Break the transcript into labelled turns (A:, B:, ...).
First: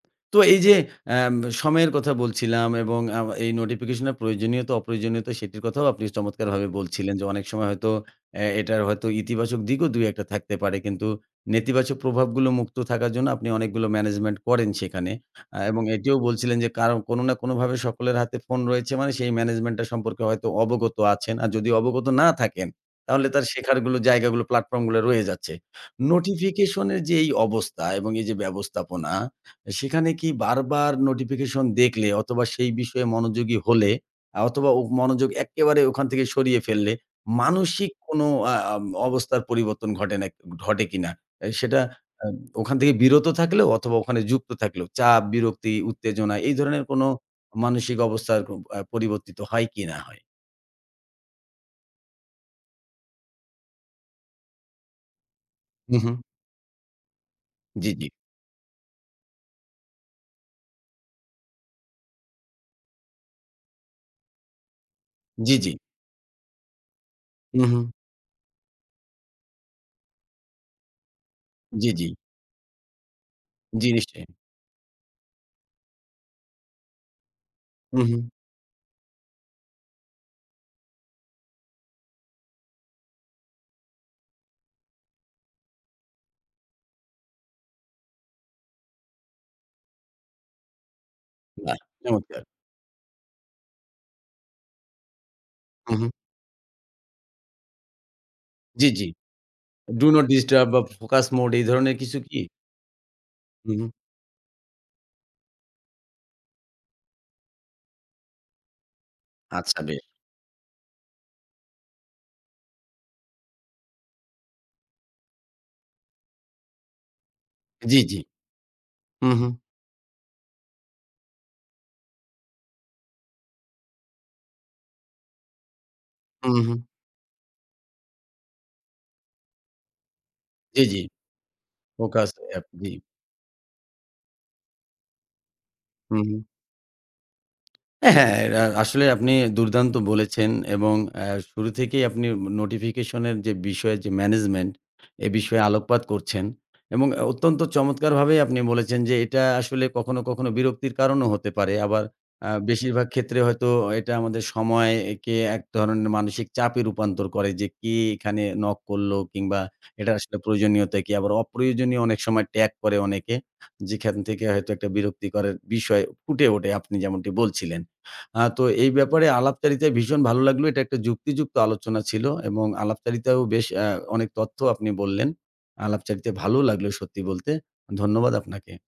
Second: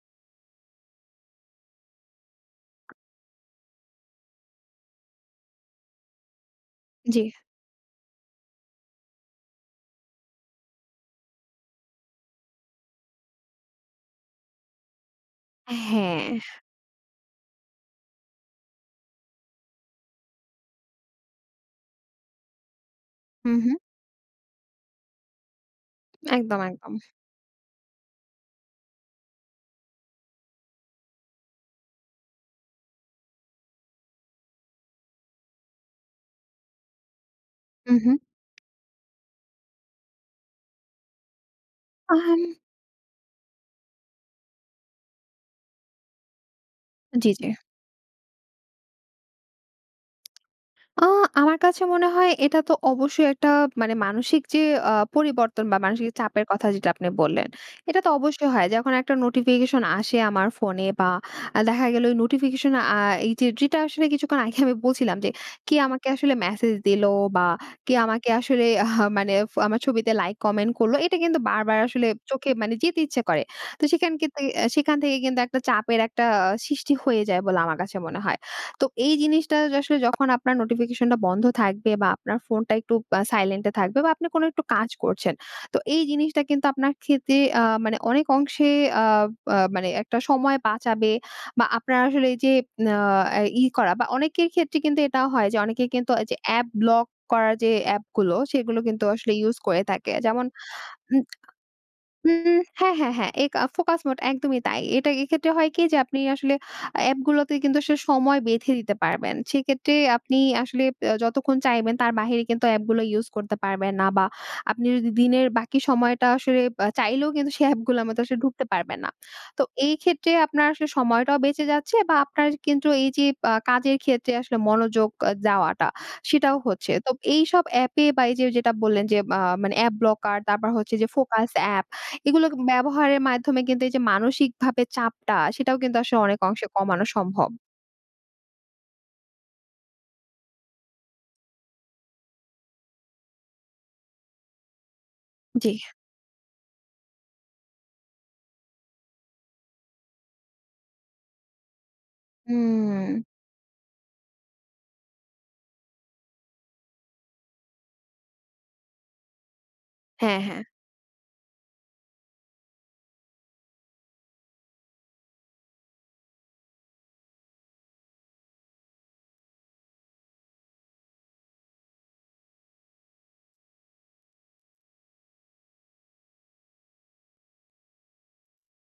A: তো এই যে, অ্যাম সময়ের কথা বলছিলাম এবং আ আউ এই নোটিফিকেশন এর প্রয়োজনীয়তা, অপ্রয়োজনীয়তা সেটির কথাও আপনি চমৎকারভাবে বলছিলেন যে,
B: জ্বি।
A: অনেক সময় হয়তো অ্যা এটার হয়তো ইতিবাচক দিকও ২-১ টা থাকতে পারে। কিন্তু নেতিবাচক প্রভাবগুলো মুক্ত থাকার জন্য আপনি অনেকগুলো management করেন সেখানে। আ
B: অ্যা
A: এবং এটিও বলছিলেন,
B: হ্যাঁ।
A: যে, কারো কোন না কোনভাবে সকলের হাতে ফোন রয়েছে মানে সেই management টা সম্পর্কে হয়তো অবগত আছেন। আর যদি অবগত না থাকেন তাহলে তার
B: হু, হুম।
A: শেখারগুলো জায়গাগুলো প্লাটফর্ম গুলা রয়েছে।
B: একদম,
A: নোটিফিকেশন
B: একদম।
A: এর যে, এই অবস্থা এবং এই যে, ব্যবস্থাপনা, সেখানে কি বারবার নোটিফিকেশন দেখলে অথবা সেই বিষয়ে মনোযোগী হলে অথবা ওগ মনোযোগ একেবারে ওখান থেকে সরিয়ে ফেললে, মানসিক
B: উহু।
A: কোনো আ আম অবস্থার পরিবর্তন ঘটে না, ঘটে কিনা? অ্যা সেটা
B: আ
A: এম
B: হুাম
A: ওখান থেকে বিরত থাকলেও অথবা ওখানে যুক্ত থাকলেও চাপ, বিরক্তি, উত্তেজনা এই ধরনের কোন
B: জ্বী, জ্বী।
A: মানসিক অবস্থার আ পরিবর্তিত হয় কিনা হয়?
B: আ আমার কাছে মনে হয় এটা তো অবশ্যই একটা মানে মানসিক যে, আ পরিবর্তন বা মানসিক
A: উহু।
B: চাপের কথা যেটা আপনি বললেন।
A: জ্বি,
B: এটা
A: জ্বি।
B: তো অবশ্যই হয়। যখন একটা নোটিফিকেশন আসে আমার ফোনে বা অ্যা দেখা গেল নোটিফিকেশন আ এইযে যেটা আসলে কিছুক্ষণ আগে আমি বলছিলাম, যে,
A: জ্বি, জ্বি।
B: কে আমাকে আসলে মেসেজ দিল বা
A: উহু।
B: কে আমাকে আসলে আহ মানে ফ আমার ছবিতে লাইক, কমেন্ট করল এটা কিন্তু বারবার
A: জ্বি,
B: আসলে
A: জ্বি।
B: চোখে মানে যেতে ইচ্ছা করে। তো সেখান
A: জিনিসটে।
B: থেকে অ্যা সেখান থেকে কিন্তু একটা চাপের একটা আ সৃষ্টি হয়ে যায় বলে আমার কাছে মনে
A: উহু।
B: হয়। তো এই জিনিসটা য আসলে যখন আপনার নোটিফিকেশনটা বন্ধ থাকবে বা আপনার ফোনটা একটু বা সাইলেন্ট এ থাকবে বা আপনি কোনো একটু কাজ করছেন। তো এই জিনিসটা কিন্তু আপনার খেতে আ মানে অনেক অংশে আ বা মানে একটা সময় বাঁচাবে বা
A: বাহ!
B: আপনার আসলে এই
A: চমৎকার।
B: যে, ন এই, ই করা বা অনেকের ক্ষেত্রে কিন্তু এটাও হয় যে, অনেকে কিন্তু
A: উহু।
B: ওইযে অ্যাপ ব্লক করার যে, অ্যাপগুলো সেগুলো
A: জ্বী,
B: কিন্তু
A: জ্বী,
B: আসলে ইউজ করে
A: ডু
B: থাকে
A: নট
B: যেমন
A: ডিস্টার্ব বা
B: উম
A: ফোকাস মোড এই ধরনের কিছু কি?
B: হুম, হ্যাঁ, হ্যাঁ, হ্যাঁ, এ কা
A: হু, হুম।
B: ফোকাস মোড একদমই তাই। এটাই এক্ষেত্রে হয় কি যে, আপনি আসলে অ্যাপগুলাতে কিন্তু আসলে সময় বেঁধে দিতে পারবেন
A: আচ্ছা
B: সেক্ষেত্রে
A: বেশ।
B: আপনি আসলে অ্যা যতক্ষণ চাইবেন তার বাইরে কিন্তু অ্যাপগুলো ইউজ করতে পারবেন না বা আপনি যদি দিনের বাকি সময়টা আসলে বা চাইলেও কিন্তু সেই
A: জ্বি,
B: অ্যাপগুলার মতো
A: জ্বি।
B: আসলে ঢুকতে পারবেন না।
A: হু, হুম।
B: তো এই ক্ষেত্রে আপনার আসলে সময়টাও বেঁচে যাচ্ছে বা আপনার কিন্তু এই যে, পা কাজের ক্ষেত্রে আসলে মনোযোগ আ যাওয়াটা সেটাও
A: উহু।
B: হচ্ছে তো এইসব অ্যাপে বা এই যে, যেটা বললেন, যে, মা মানে অ্যাপ ব্লকার তারপর
A: জ্বি,
B: হচ্ছে,
A: জ্বি।
B: যে, ফোকাস অ্যাপ
A: ফোকাস
B: এগুলোকে
A: অ্যাপ, জি।
B: ব্যবহারের মাধ্যমে কিন্তু এই যে, মানসিকভাবে চাপটা সেটাও কিন্তু আসলে
A: হু,
B: অনেক
A: হুম।
B: অংশে কমানো সম্ভব।
A: অ্যা হ্যাঁ, হ্যাঁ, রা আসলেই আপনি দুর্দান্ত বলেছেন, এবং আ শুরু থেকেই আপনি মু নোটিফিকেশন এর যে, বিষয়ের যে, ম্যানেজমেন্ট এ বিষয়ে
B: জ্বী।
A: আলোকপাত করছেন। এবং অ অত্যন্ত চমৎকার ভাবেই আপনি বলেছেন, যে, এটা আসলে কখনো, কখনো বিরক্তির কারণও হতে পারে। আবার আ বেশিরভাগ
B: উম
A: ক্ষেত্রে হয়তো এটা আমাদের সময়কে একে এক ধরনের মানসিক চাপে রূপান্তর করে, যে, কি এখানে নক করল, কিংবা এটা আসলে
B: হ্যাঁ, হ্যাঁ।
A: প্রয়োজনীয়তা কি আবার অপ্রয়োজনীয় অনেক সময় ট্যাগ করে অনেকে। যেখান থেকে হয়তো একটা বিরক্তিকর বিষয় ফুটে ওঠে আপনি যেমনটি বলছিলেন। আ তো এই ব্যাপারে আলাপচারিতায় ভীষণ ভালো লাগলো। এটা একটা যুক্তিযুক্ত আলোচনা ছিল। এবং আলাপচারিতায়ও বেশ অ্যা অনেক তথ্য আপনি বললেন। আলাপচারিতায় ভালোও লাগলো সত্যি বলতে। ধন্যবাদ আপনাকে।